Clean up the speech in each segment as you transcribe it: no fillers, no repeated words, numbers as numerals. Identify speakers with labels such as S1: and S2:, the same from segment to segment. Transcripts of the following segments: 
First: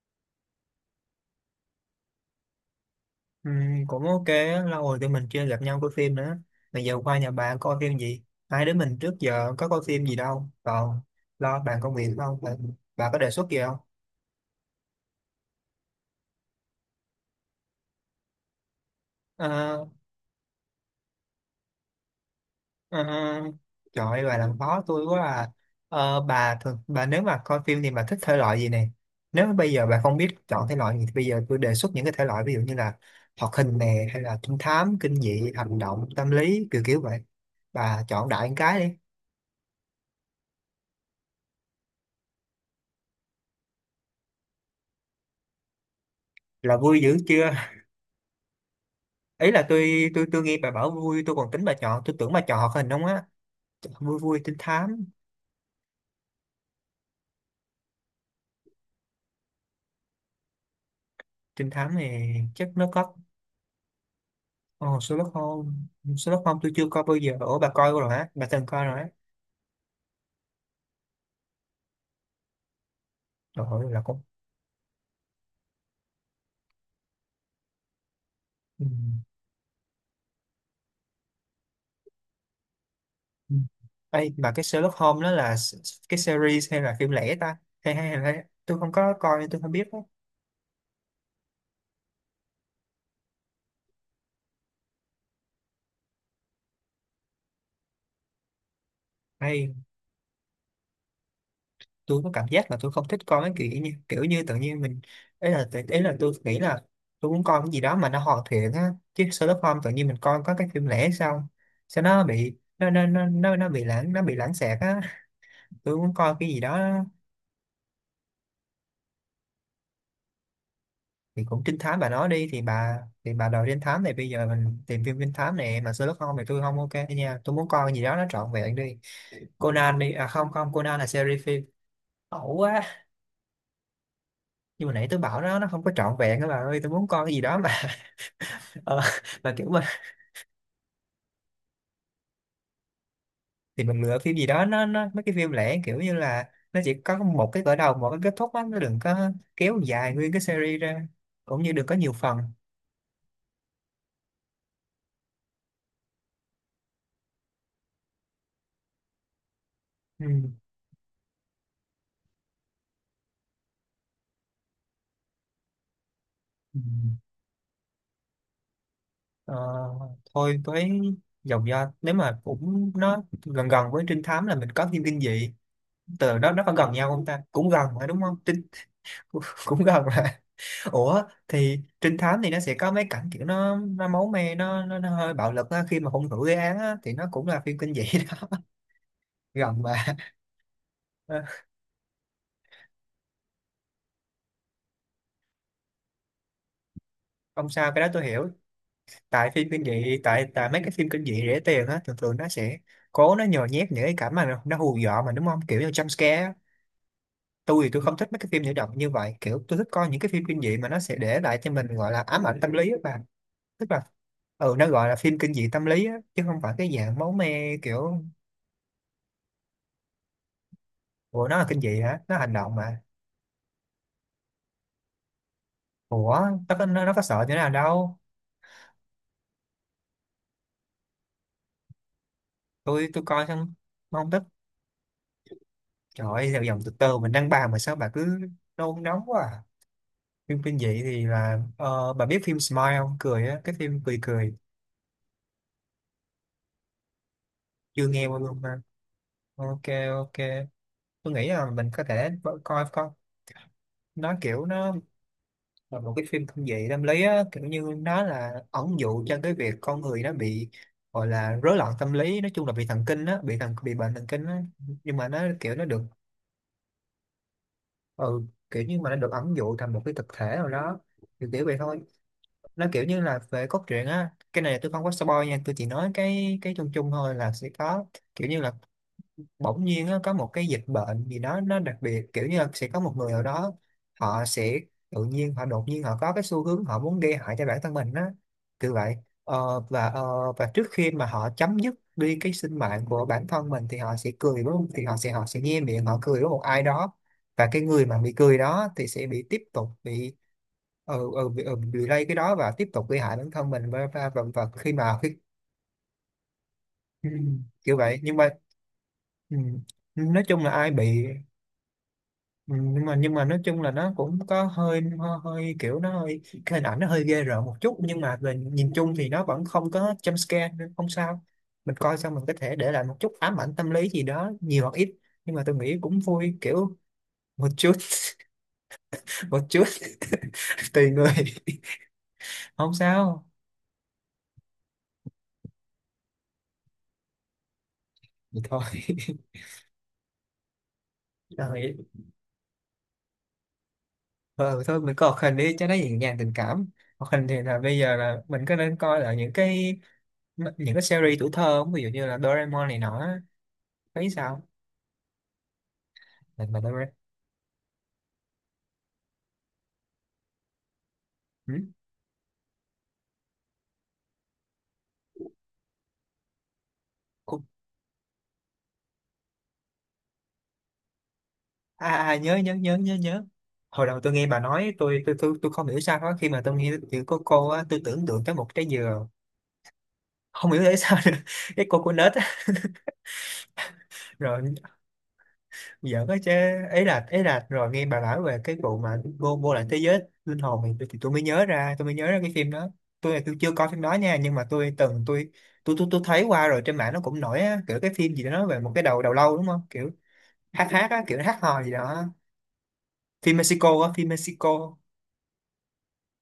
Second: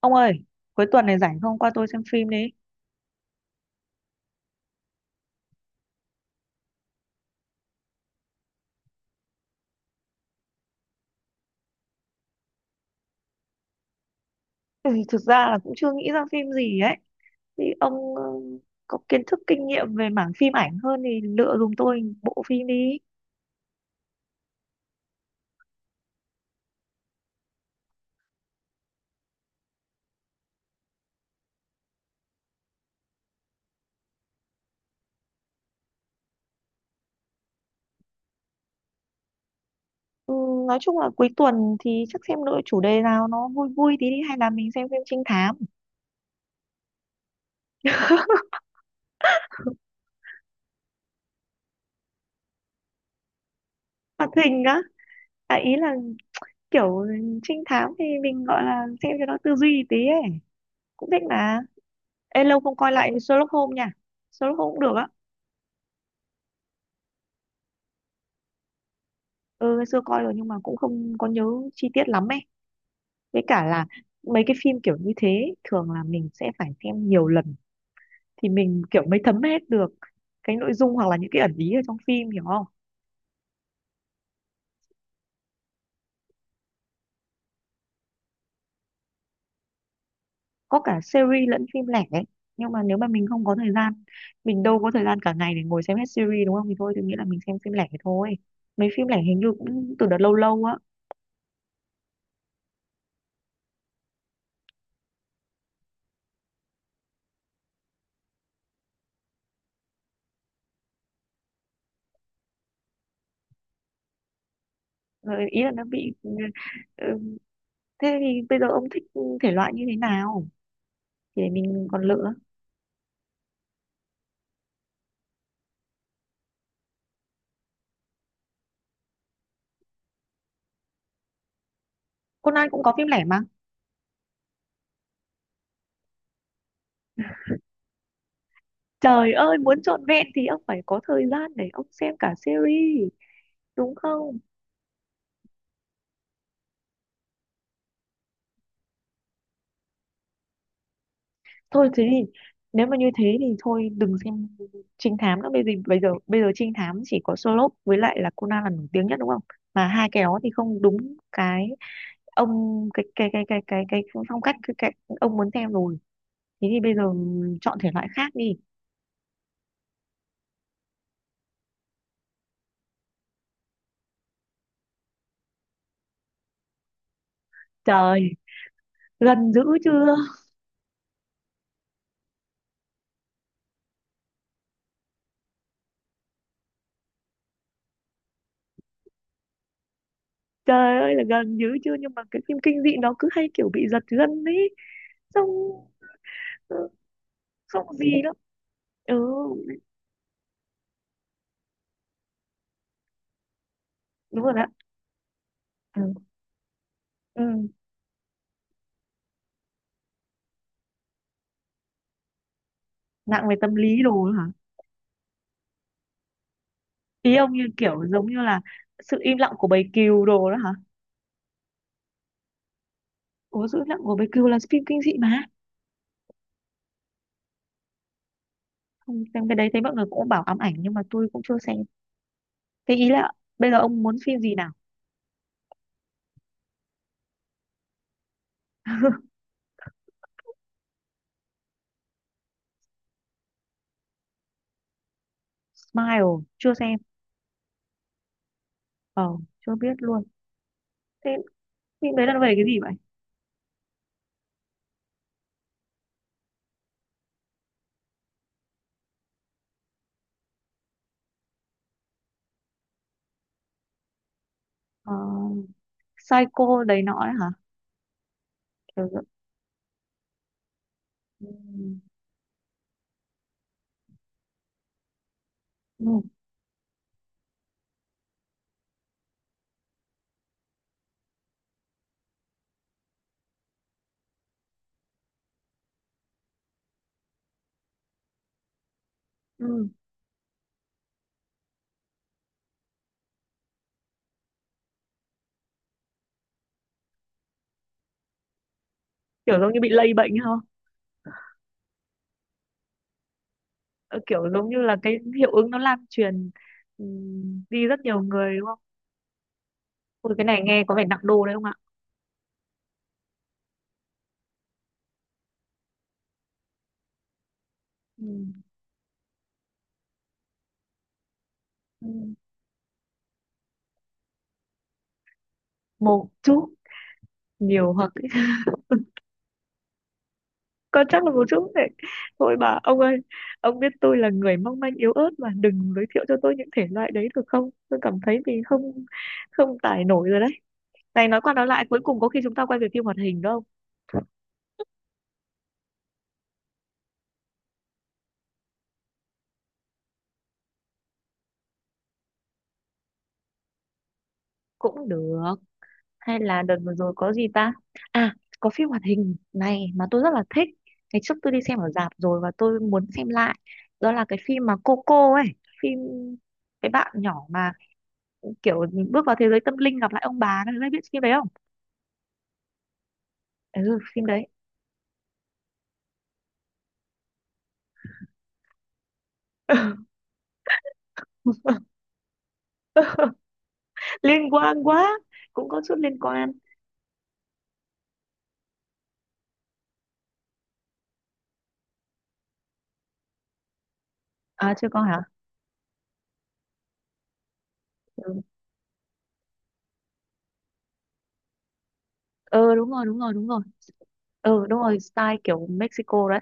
S1: Ông ơi, cuối tuần này rảnh không qua tôi xem phim đi.
S2: Ừ, cũng ok á, lâu rồi tụi mình chưa gặp nhau coi phim nữa. Bây giờ qua nhà bạn coi phim gì? Hai đứa mình trước giờ có coi phim gì đâu, còn lo bàn công việc không bà, bà có đề xuất gì không?
S1: Ừ, thực ra là cũng chưa nghĩ ra phim gì ấy. Thì ông có kiến thức kinh
S2: Ờ,
S1: nghiệm về mảng phim ảnh hơn thì lựa giùm tôi bộ phim đi.
S2: ờ, Trời ơi bà làm khó tôi quá à. Bà nếu mà coi phim thì bà thích thể loại gì này? Nếu mà bây giờ bà không biết chọn thể loại gì thì bây giờ tôi đề xuất những cái thể loại, ví dụ như là hoạt hình nè, hay là trinh thám, kinh dị, hành động, tâm lý, kiểu kiểu vậy. Bà chọn đại một cái đi.
S1: Ừ, nói chung là cuối tuần thì chắc xem lựa chủ đề nào nó vui vui tí đi hay là mình xem phim trinh thám.
S2: Là vui dữ chưa? Ý là tôi nghe bà bảo vui tôi còn tính bà chọn, tôi tưởng bà chọn hoạt hình không á. Vui
S1: Hoạt
S2: vui trinh
S1: hình á,
S2: thám.
S1: à, ý là kiểu trinh thám thì mình gọi là xem cho nó tư duy tí ấy. Cũng thích mà.
S2: Trinh thám này
S1: Ê, lâu
S2: chắc
S1: không
S2: nó
S1: coi lại
S2: có.
S1: Sherlock Holmes nha. Sherlock Holmes cũng
S2: Ồ,
S1: được á.
S2: Sherlock Holmes. Sherlock Holmes tôi chưa coi bao giờ, ủa bà coi rồi hả, bà từng coi rồi á?
S1: Ừ, ngày xưa coi rồi nhưng mà cũng không có nhớ chi tiết lắm ấy, với cả
S2: Trời
S1: là
S2: ơi là cũng.
S1: mấy cái phim kiểu như thế thường là mình sẽ phải xem nhiều lần thì mình
S2: Ừ.
S1: kiểu mới thấm hết được cái nội dung, hoặc là những cái ẩn ý ở trong phim, hiểu không.
S2: Ừ. Ê, mà cái Sherlock Holmes đó là cái series hay là phim lẻ ta, hay hay hay hay- tôi không có coi nên tôi không biết á.
S1: Có cả series lẫn phim lẻ ấy, nhưng mà nếu mà mình không có thời gian, mình đâu có thời gian cả ngày để ngồi xem hết series đúng không, thì thôi tôi nghĩ là mình xem phim lẻ thôi. Mấy phim lẻ hình như
S2: Ê,
S1: cũng từ đợt lâu lâu á.
S2: tôi có cảm giác là tôi không thích coi mấy kiểu như tự nhiên mình, ấy là tôi nghĩ là tôi muốn coi cái gì đó mà nó hoàn thiện á. Chứ Sherlock Holmes tự nhiên mình coi có cái phim lẻ sao, sao nó bị nó bị lãng xẹt á.
S1: Ờ, ý là nó
S2: Tôi
S1: bị,
S2: muốn coi cái gì đó.
S1: ừ, thế thì bây giờ ông thích thể loại như thế nào thì
S2: Thì
S1: để
S2: cũng trinh
S1: mình
S2: thám
S1: còn
S2: bà nói
S1: lựa.
S2: đi, thì bà đòi trinh thám này. Bây giờ mình tìm phim trinh thám này mà Sherlock Holmes thì tôi không ok nha, tôi muốn coi cái gì đó nó trọn vẹn đi. Conan đi, à không không, Conan là series phim. Ẩu
S1: Conan cũng
S2: quá.
S1: có phim lẻ mà.
S2: Nhưng mà nãy tôi bảo nó không có trọn vẹn các bà ơi, tôi muốn coi cái gì đó mà. ờ,
S1: Trời
S2: mà
S1: ơi,
S2: kiểu mà.
S1: muốn trọn vẹn thì ông phải có thời gian để ông xem cả series,
S2: Thì
S1: đúng
S2: mình lựa phim
S1: không?
S2: gì đó, nó mấy cái phim lẻ kiểu như là nó chỉ có một cái khởi đầu, một cái kết thúc á. Nó đừng có kéo dài nguyên cái series ra. Cũng như đừng
S1: Thôi
S2: có
S1: thế
S2: nhiều
S1: thì
S2: phần.
S1: nếu mà như thế thì thôi đừng xem trinh thám nữa. Bây giờ bây giờ bây giờ trinh thám chỉ có Sherlock với lại là Conan là nổi tiếng nhất, đúng không? Mà hai cái
S2: Ừ.
S1: đó thì không đúng cái ông, cái phong cách, cái ông muốn xem rồi. Thế thì
S2: Ừ.
S1: bây giờ chọn thể loại khác đi.
S2: Ờ, Thôi với dòng do, nếu mà cũng nó gần gần với trinh thám là mình có phim kinh dị. Từ đó nó có gần nhau không ta, cũng gần phải đúng
S1: Trời,
S2: không, trinh. cũng
S1: gần dữ
S2: cũng gần
S1: chưa?
S2: mà. Ủa thì trinh thám thì nó sẽ có mấy cảnh kiểu nó máu me, nó hơi bạo lực á, khi mà hung thủ gây án á thì nó cũng là phim kinh dị. Gần mà.
S1: Trời ơi là
S2: Ờ,
S1: gần dữ chưa, nhưng mà cái phim kinh dị nó cứ hay kiểu bị giật gân ấy. Xong
S2: Không sao,
S1: xong
S2: cái đó
S1: gì
S2: tôi
S1: lắm.
S2: hiểu.
S1: Ừ,
S2: Tại phim kinh dị, tại tại mấy cái phim kinh dị rẻ tiền á, thường thường nó sẽ cố nó nhồi nhét những cái cảnh
S1: đúng
S2: mà
S1: rồi
S2: nó
S1: đó.
S2: nó hù dọa mà đúng không, kiểu như jump
S1: Ừ.
S2: scare á.
S1: Ừ.
S2: Tôi thì tôi không thích mấy cái phim nhảy động như vậy, kiểu tôi thích coi những cái phim kinh dị mà nó sẽ để lại cho mình gọi là ám ảnh tâm lý á bà.
S1: Nặng về tâm
S2: Tức
S1: lý
S2: là.
S1: đồ đó hả?
S2: Ừ, nó gọi là phim kinh dị tâm lý á chứ không phải cái dạng máu
S1: Ý ông như
S2: me
S1: kiểu
S2: kiểu.
S1: giống như là sự im lặng của bầy cừu đồ đó hả?
S2: Ủa nó là kinh dị hả, nó hành động mà.
S1: Ủa, sự im lặng của bầy cừu là phim kinh dị mà.
S2: Ủa. Nó có sợ như nào đâu.
S1: Không, xem cái đấy thấy mọi người cũng bảo ám ảnh nhưng mà tôi cũng chưa xem. Thế ý
S2: Tôi
S1: là
S2: coi
S1: bây
S2: xong.
S1: giờ ông muốn
S2: Không
S1: phim
S2: thích.
S1: gì nào?
S2: Trời ơi dòng, từ từ mình đang bàn mà sao bà cứ nôn nóng quá à. Phim kinh dị thì là, bà biết phim Smile không, cười á, cái phim cười cười.
S1: Smile chưa xem.
S2: Chưa nghe qua luôn mà.
S1: ờ Chưa
S2: Ok.
S1: biết luôn.
S2: Ok.
S1: Thế
S2: Tôi nghĩ là mình có
S1: phim đấy
S2: thể
S1: là nó về cái gì
S2: coi
S1: vậy?
S2: coi. Nó kiểu nó là một cái phim kinh dị tâm lý á, kiểu như nó là ẩn dụ cho cái việc con người nó bị, gọi là rối loạn tâm lý, nói chung là bị thần kinh á, bị bệnh thần kinh á.
S1: Ờ,
S2: Nhưng mà nó kiểu nó được.
S1: Psycho đấy nọ ấy hả?
S2: Ừ, kiểu như
S1: Kiểu,
S2: mà nó được ẩn dụ thành một cái thực thể nào đó.
S1: ừ,
S2: Kiểu kiểu vậy thôi. Nó kiểu như là về cốt truyện á, cái này tôi không có spoil nha, tôi chỉ
S1: ừ,
S2: nói cái chung chung thôi là sẽ có. Kiểu như là bỗng nhiên á, có một cái dịch bệnh gì đó nó đặc biệt, kiểu như là sẽ có một người ở đó họ sẽ, tự nhiên họ đột nhiên họ có cái xu hướng họ muốn gây hại cho bản thân mình á. Kiểu vậy. Ờ,
S1: ừ,
S2: và ờ, và trước khi mà họ chấm dứt đi cái sinh mạng của bản thân mình thì họ sẽ cười với thì họ sẽ nhe miệng họ cười với một ai đó. Và cái người mà bị cười đó thì sẽ bị,
S1: kiểu
S2: tiếp
S1: giống như bị
S2: tục
S1: lây bệnh
S2: bị.
S1: hả?
S2: Ừ, ừ, bị lây cái đó và tiếp tục gây hại bản thân mình và,
S1: Ờ,
S2: và, và,
S1: kiểu giống
S2: và
S1: như
S2: khi
S1: là cái
S2: mà khi.
S1: hiệu ứng nó lan truyền
S2: Ừ,
S1: đi
S2: kiểu
S1: rất
S2: vậy
S1: nhiều
S2: nhưng mà.
S1: người đúng không?
S2: Ừ,
S1: Ôi
S2: nói
S1: cái này
S2: chung là
S1: nghe
S2: ai
S1: có vẻ
S2: bị.
S1: nặng đô đấy không ạ?
S2: Ừ, nhưng mà nói chung là nó cũng có hơi hơi, kiểu nó hơi cái hình ảnh nó hơi ghê rợn một chút, nhưng mà
S1: Ừm.
S2: về nhìn chung thì nó vẫn không có jump scare nên không sao. Mình coi
S1: Ừm.
S2: xong mình có thể để lại một chút ám ảnh tâm lý gì đó, nhiều hoặc ít. Nhưng mà tôi nghĩ cũng
S1: Một
S2: vui
S1: chút.
S2: kiểu. Một
S1: Nhiều
S2: chút.
S1: hoặc
S2: Một chút.
S1: có
S2: Tùy
S1: chắc là
S2: người.
S1: một chút đấy. Thôi
S2: Không
S1: ông ơi,
S2: sao.
S1: ông biết tôi là người mong manh yếu ớt mà đừng giới thiệu cho tôi những thể loại đấy được không? Tôi cảm thấy
S2: Thì
S1: mình
S2: thôi.
S1: không không tải nổi rồi đấy. Này nói qua nói lại
S2: Rồi.
S1: cuối cùng có khi chúng ta quay về phim hoạt hình đúng không?
S2: Ờ, Thôi mình coi hoạt hình đi cho nó nhẹ nhàng tình cảm. Hoạt hình thì là bây giờ là mình có nên coi là những cái những cái series tuổi thơ không, ví dụ như là Doraemon này nọ á, thấy sao?
S1: Cũng được. Hay là
S2: mà,
S1: đợt
S2: mà
S1: vừa rồi
S2: Doraemon.
S1: có gì ta. À, có phim hoạt hình này mà tôi rất là thích, ngày trước tôi đi
S2: Ừ?
S1: xem ở rạp rồi và tôi muốn xem lại. Đó là cái phim mà Coco ấy, phim cái bạn nhỏ
S2: Cô-.
S1: mà kiểu bước vào thế giới tâm linh gặp lại ông bà đấy, biết phim đấy không?
S2: À, à à, nhớ nhớ nhớ nhớ nhớ.
S1: Ừ,
S2: Hồi đầu
S1: phim
S2: tôi
S1: đấy.
S2: nghe bà nói, tôi không hiểu sao đó. Khi mà tôi nghe chữ cô á, tôi tưởng tượng tới một trái dừa. Không hiểu tại sao nữa. Cái cô nết á.
S1: Liên
S2: Rồi
S1: quan quá. Cũng có chút liên
S2: giỡn á
S1: quan.
S2: chứ. Ấy là rồi nghe bà nói về cái vụ mà vô vô lại thế giới linh hồn thì, thì tôi mới nhớ ra cái phim đó. Tôi là tôi chưa coi phim đó nha, nhưng mà
S1: À chưa
S2: tôi
S1: có hả.
S2: từng tôi thấy qua rồi trên mạng nó cũng nổi á, kiểu cái phim
S1: Ừ.
S2: gì đó nói về một cái đầu đầu lâu đúng không. Hát hát á, kiểu hát hò gì đó.
S1: Ờ, đúng rồi đúng rồi đúng
S2: Phim
S1: rồi.
S2: Mexico á, phim
S1: Ừ
S2: Mexico.
S1: đúng rồi, style kiểu Mexico đấy,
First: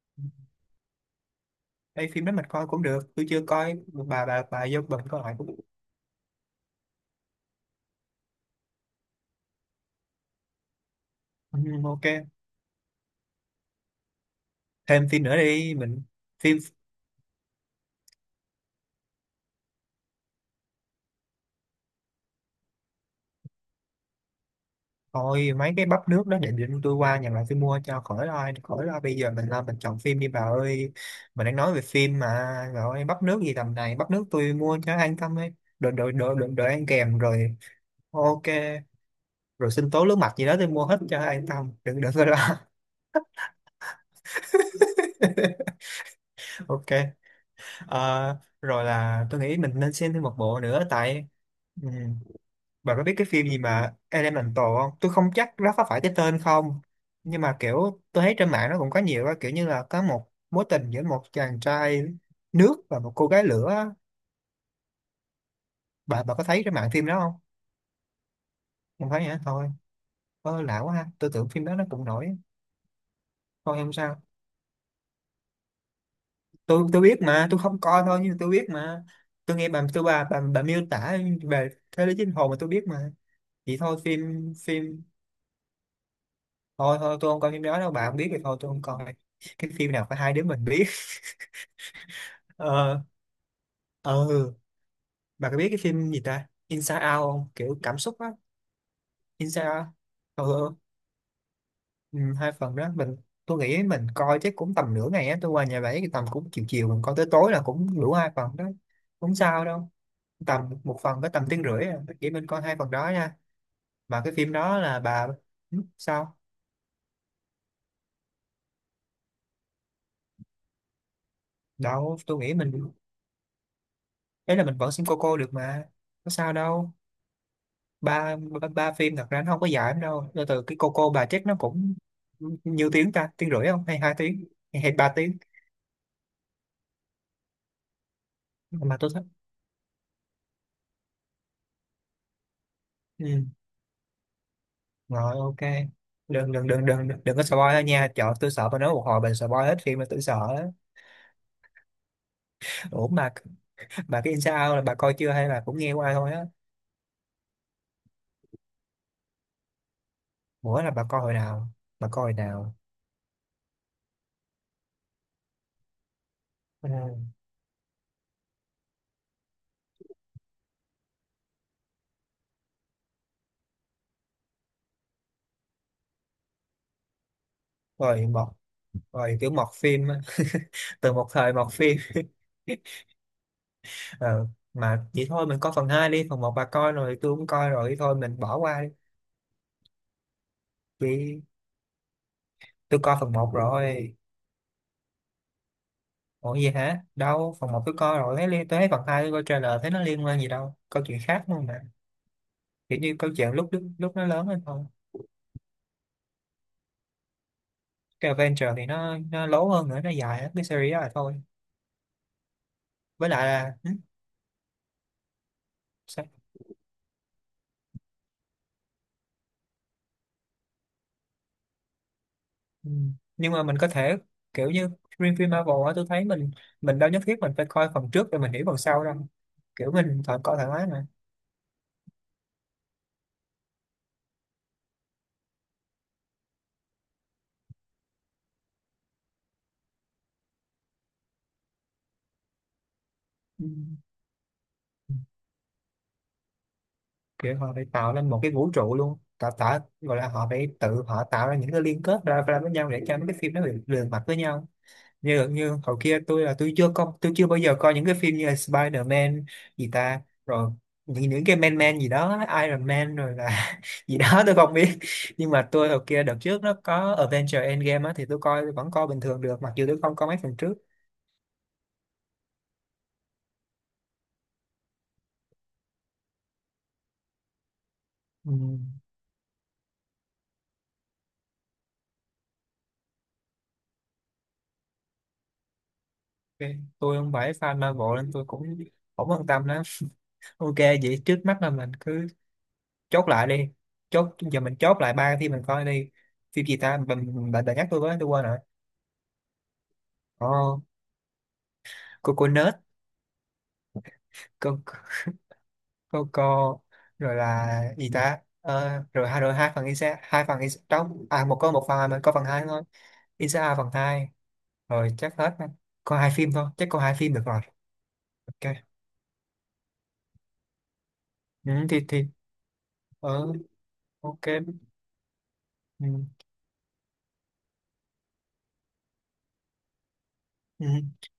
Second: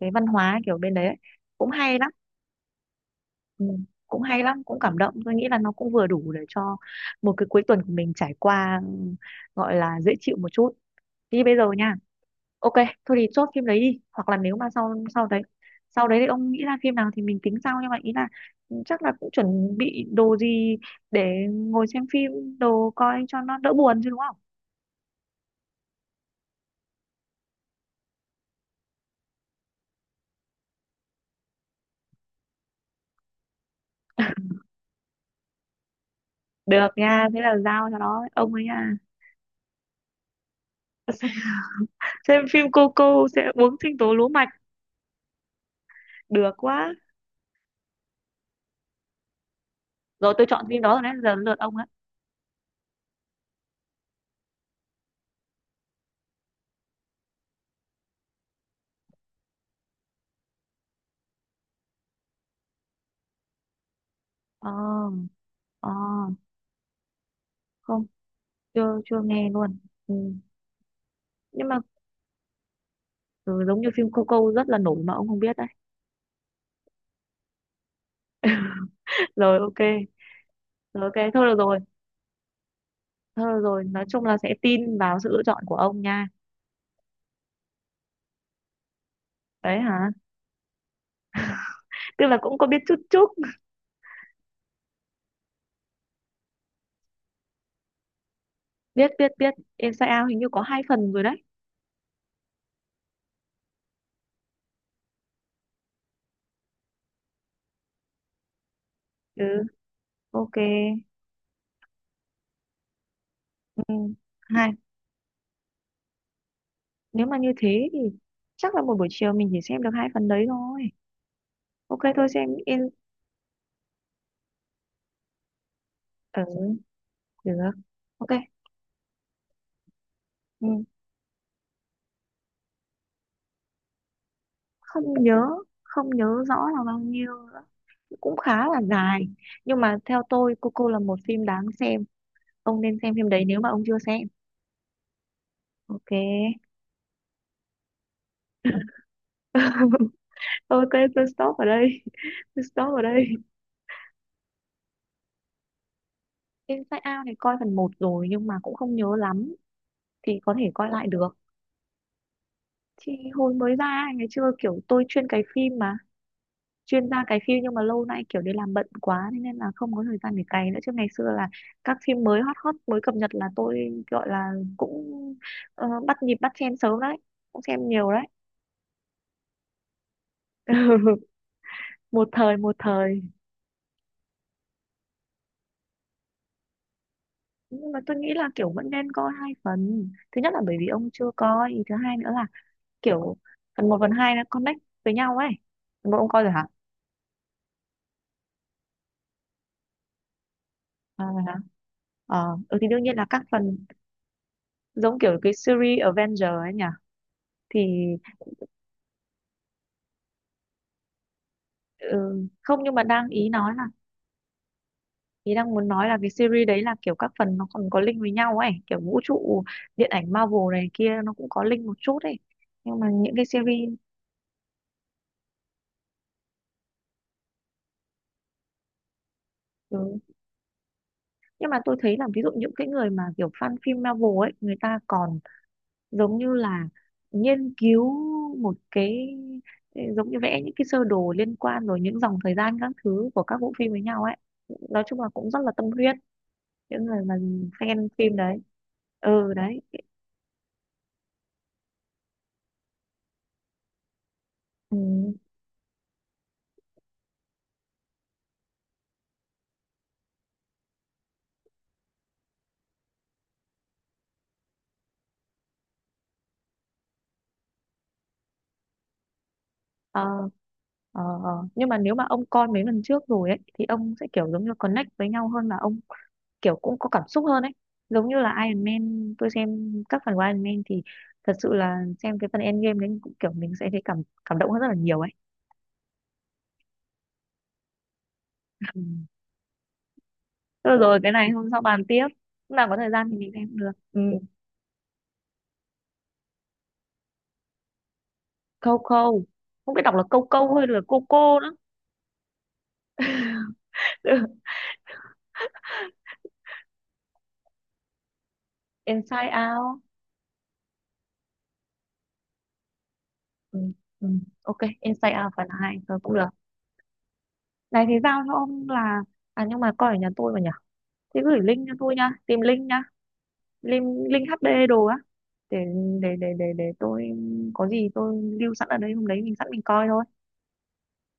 S1: cái văn hóa kiểu bên đấy ấy. Cũng hay lắm.
S2: Đây phim đó mình coi cũng được, tôi chưa
S1: Ừ,
S2: coi,
S1: cũng
S2: bà
S1: hay
S2: bà
S1: lắm,
S2: bà
S1: cũng
S2: vô
S1: cảm
S2: bình
S1: động.
S2: coi
S1: Tôi
S2: lại
S1: nghĩ
S2: cũng.
S1: là nó cũng vừa đủ để cho một cái cuối tuần của mình trải qua, ừ, gọi là dễ chịu một chút. Đi bây
S2: Ừ,
S1: giờ nha.
S2: ok.
S1: Ok. Thôi thì chốt phim đấy đi, hoặc là nếu mà sau
S2: Thêm phim
S1: sau
S2: nữa
S1: đấy,
S2: đi mình.
S1: sau đấy thì ông
S2: Phim.
S1: nghĩ ra phim nào thì mình tính sau, nhưng mà ý là, ừ, chắc là cũng chuẩn bị đồ gì để ngồi xem phim, đồ coi cho nó đỡ buồn chứ đúng không.
S2: Thôi mấy cái bắp nước đó để, định tôi qua nhà lại tôi mua cho, khỏi lo khỏi lo. Bây giờ mình lo mình chọn phim đi bà ơi. Mình đang nói về phim mà. Rồi bắp nước gì tầm này, bắp nước tôi mua cho an tâm ấy. Đồ đồ đồ đồ, Đồ ăn
S1: Được
S2: kèm
S1: nha, thế là
S2: rồi.
S1: giao cho nó
S2: Ok.
S1: ông ấy nha.
S2: Rồi sinh tố nước mặt gì đó tôi mua hết cho an tâm, đừng đừng có
S1: Xem
S2: lo.
S1: phim cô sẽ uống sinh tố lúa mạch được
S2: Ok.
S1: quá.
S2: Rồi là tôi nghĩ mình nên xem thêm
S1: Rồi,
S2: một
S1: tôi
S2: bộ
S1: chọn phim
S2: nữa
S1: đó rồi đấy,
S2: tại.
S1: giờ đến lượt ông ấy.
S2: Ừ, bà có biết cái phim gì mà Elemental không? Tôi không chắc nó có phải cái tên không, nhưng mà kiểu tôi thấy trên mạng nó cũng có nhiều á, kiểu như là có một mối tình giữa một chàng trai nước và một cô gái lửa á.
S1: Ờ. Ờ.
S2: Bà có thấy trên mạng phim đó không?
S1: Không, chưa
S2: Không
S1: chưa
S2: thấy hả?
S1: nghe
S2: Thôi,
S1: luôn. Ừ.
S2: ơ lạ quá ha. Tôi tưởng phim
S1: Nhưng
S2: đó
S1: mà,
S2: nó cũng nổi.
S1: ừ,
S2: Thôi
S1: giống như
S2: không
S1: phim
S2: sao.
S1: Cô Câu rất là nổi mà ông không biết đấy.
S2: Tôi biết mà, tôi không coi thôi nhưng tôi biết mà. Tôi
S1: Rồi
S2: nghe
S1: ok.
S2: bà, bà miêu
S1: Rồi
S2: tả
S1: ok thôi được
S2: về
S1: rồi.
S2: thế giới chính hồn mà tôi biết mà.
S1: Thôi được
S2: Vậy
S1: rồi,
S2: thôi
S1: nói chung là
S2: phim
S1: sẽ tin
S2: phim
S1: vào sự lựa chọn của ông nha.
S2: Thôi thôi tôi không coi phim đó đâu, bà không biết thì thôi tôi không coi. Cái
S1: Đấy
S2: phim nào
S1: hả,
S2: phải hai đứa mình biết.
S1: tức là cũng có biết chút
S2: Ờ.
S1: chút.
S2: Ừ. Bà có biết cái phim gì ta Inside Out không, kiểu cảm xúc á?
S1: Biết biết biết
S2: Inside Out.
S1: Inside Out, hình
S2: Ừ,
S1: như có
S2: ừ.
S1: hai phần rồi đấy.
S2: Ừ, hai phần đó mình. Tôi nghĩ mình coi chắc cũng tầm nửa ngày á, tôi qua nhà bảy thì tầm cũng chiều chiều mình coi tới tối là cũng đủ hai phần đó. Không
S1: Ừ
S2: sao đâu.
S1: ok.
S2: Tầm một phần có tầm tiếng rưỡi à. Chỉ mình coi hai phần đó nha.
S1: Ừ.
S2: Mà cái phim
S1: hai
S2: đó là bà. Ừ, sao
S1: Nếu mà như thế thì chắc là một buổi chiều mình chỉ xem được hai phần đấy thôi. Ok
S2: đâu
S1: thôi
S2: tôi
S1: xem
S2: nghĩ mình. Ấy là mình vẫn xem cô được mà. Có
S1: ừ
S2: sao đâu.
S1: được ok.
S2: Ba. Ba phim thật ra nó không có dài lắm đâu, từ từ
S1: Ừ.
S2: cái cô bà chết nó cũng. Nhiêu tiếng ta, tiếng rưỡi không hay 2 tiếng? Hay ba
S1: không
S2: tiếng
S1: nhớ không nhớ rõ là bao nhiêu, cũng khá là
S2: Mà tôi
S1: dài.
S2: thích.
S1: Nhưng mà theo tôi Coco là một phim đáng xem, ông nên xem phim đấy
S2: Ừ.
S1: nếu mà ông chưa xem.
S2: Rồi ok.
S1: Ok.
S2: Đừng đừng đừng đừng đừng có spoil đó nha, trời tôi sợ bà nói một hồi bà spoil hết phim mà, tôi sợ á.
S1: Ok, tôi stop ở đây. Tôi stop ở
S2: Ủa
S1: đây.
S2: mà. Bà cái Inside Out là bà coi chưa hay là cũng nghe qua thôi á?
S1: Inside Out này coi phần một rồi nhưng mà cũng không nhớ lắm, thì có thể
S2: Bữa
S1: coi
S2: là bà
S1: lại
S2: coi hồi
S1: được.
S2: nào? Bà coi hồi nào?
S1: Thì hồi mới ra ngày xưa kiểu tôi chuyên cày phim mà, chuyên ra
S2: Ừ.
S1: cày phim, nhưng mà lâu nay kiểu đi làm bận quá thế nên là không có thời gian để cày nữa, chứ ngày xưa là các phim mới hot hot mới cập nhật là tôi gọi là cũng, bắt nhịp bắt chen sớm đấy, cũng xem nhiều đấy.
S2: Rồi một. Rồi kiểu mọt phim á. Từ một thời mọt phim.
S1: Một thời, một thời.
S2: Ờ, mà vậy thôi mình coi phần 2 đi, phần một bà coi rồi tôi cũng coi
S1: Nhưng
S2: rồi,
S1: mà
S2: thôi
S1: tôi nghĩ
S2: mình
S1: là
S2: bỏ
S1: kiểu
S2: qua đi.
S1: vẫn nên coi hai phần, thứ nhất là bởi vì ông chưa
S2: Vì.
S1: coi thứ hai, nữa là
S2: Tôi coi phần
S1: kiểu
S2: một
S1: phần một phần
S2: rồi.
S1: hai nó connect với nhau ấy. Phần ông coi rồi
S2: Ủa
S1: hả.
S2: gì hả, đâu phần một tôi coi rồi thấy liên tôi thấy phần 2 tôi coi trailer thấy nó liên quan gì đâu, câu chuyện
S1: À, rồi
S2: khác
S1: hả.
S2: luôn mà.
S1: Ờ ừ, thì
S2: Kiểu
S1: đương nhiên
S2: như
S1: là
S2: câu
S1: các
S2: chuyện lúc
S1: phần
S2: lúc, lúc nó lớn hơn thôi.
S1: giống kiểu cái series Avenger ấy nhỉ. Thì,
S2: Cái Adventure thì nó lố hơn nữa, nó dài hết cái series đó là thôi.
S1: ừ, không, nhưng mà đang
S2: Với lại
S1: ý nói
S2: là
S1: là,
S2: ừ,
S1: ý đang muốn nói là cái
S2: sao?
S1: series đấy là kiểu các phần nó còn có link với nhau ấy, kiểu vũ trụ điện ảnh Marvel này kia nó cũng có link một chút ấy.
S2: Ừ.
S1: Nhưng mà những cái
S2: Nhưng mà mình
S1: series,
S2: có thể. Kiểu như. Riêng phim Marvel á tôi thấy mình. Mình đâu nhất thiết mình phải coi phần trước rồi mình hiểu phần sau đâu. Kiểu
S1: ừ,
S2: mình coi thoải mái mà.
S1: nhưng mà tôi thấy là ví dụ những cái người mà kiểu fan phim Marvel ấy, người ta còn giống như là nghiên cứu một cái, giống như vẽ những cái sơ đồ liên quan rồi những dòng thời gian các thứ của các
S2: Ừ.
S1: bộ phim với nhau ấy. Nói chung là cũng rất là tâm huyết những người mà
S2: Kiểu họ phải
S1: fan
S2: tạo nên
S1: phim
S2: một cái
S1: đấy.
S2: vũ trụ luôn, tạo
S1: Ừ đấy.
S2: tạo gọi là họ phải tự họ tạo ra những cái liên kết ra với nhau để cho mấy cái phim nó liền liền mạch với nhau.
S1: Ừ.
S2: Như như hồi kia tôi chưa bao giờ coi những cái phim như là Spider-Man, gì ta rồi, những cái Man Man gì đó, Iron Man rồi là gì đó tôi không biết. Nhưng mà tôi hồi kia đợt trước nó có Avengers Endgame á thì tôi vẫn coi bình thường được, mặc dù tôi không coi mấy
S1: Ờ,
S2: phần trước.
S1: ờ, ờ. Nhưng mà nếu mà ông coi mấy lần trước rồi ấy thì ông sẽ kiểu giống như connect với nhau hơn, là ông kiểu cũng có cảm xúc hơn ấy. Giống như
S2: Ừ.
S1: là Iron Man, tôi xem các phần của Iron Man thì thật sự là xem cái phần Endgame đấy cũng kiểu mình sẽ thấy cảm cảm động hơn rất là nhiều ấy.
S2: Ok. Tôi không phải fan Marvel nên tôi cũng
S1: Ừ.
S2: không quan tâm lắm. Ok
S1: Thôi rồi,
S2: vậy
S1: cái
S2: trước
S1: này
S2: mắt
S1: hôm
S2: là
S1: sau
S2: mình
S1: bàn tiếp,
S2: cứ.
S1: lúc nào có thời
S2: Chốt
S1: gian thì
S2: lại
S1: mình
S2: đi.
S1: xem cũng được. Ừ.
S2: Chốt giờ mình chốt lại ba phim mình coi đi. Phim gì ta, bạn bạn đã nhắc tôi với tôi quên rồi.
S1: Câu câu, không biết đọc là câu câu
S2: Oh,
S1: hay là cô nữa.
S2: coconut.
S1: Ừ.
S2: Cô cô cô. Rồi là gì ta. Ờ, Rồi hai,
S1: Inside
S2: rồi
S1: Out.
S2: Hai phần Isa đó. À một có một phần. À, mình có phần hai thôi. Isa A
S1: Ừ.
S2: phần
S1: Ừ.
S2: hai.
S1: Ok
S2: Rồi chắc
S1: Inside Out
S2: hết
S1: phần
S2: rồi.
S1: 2
S2: Có
S1: thôi
S2: hai
S1: cũng được.
S2: phim thôi, chắc có hai phim được rồi.
S1: Này thì giao cho
S2: Ok.
S1: ông là, à nhưng mà coi ở nhà tôi mà nhỉ, thế gửi
S2: Ừ,
S1: link cho
S2: thì
S1: tôi
S2: thì
S1: nha, tìm link nha.
S2: ờ,
S1: link
S2: ok.
S1: link HD đồ á, để
S2: Ừ,
S1: tôi có gì tôi lưu sẵn ở đây, hôm đấy mình sẵn mình coi thôi.
S2: ừ.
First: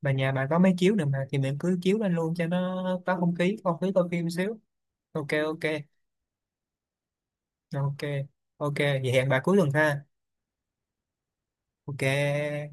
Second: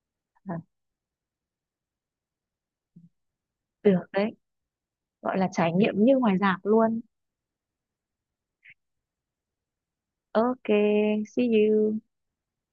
S2: Mà nhà bà có
S1: À,
S2: mấy chiếu nữa mà, thì mình cứ chiếu lên luôn cho nó có không khí
S1: được
S2: coi
S1: đấy,
S2: phim xíu. Ok
S1: gọi là
S2: ok.
S1: trải nghiệm như ngoài rạp luôn.
S2: Ok ok vậy hẹn bà cuối tuần ha.
S1: Ok. See you.
S2: Ok.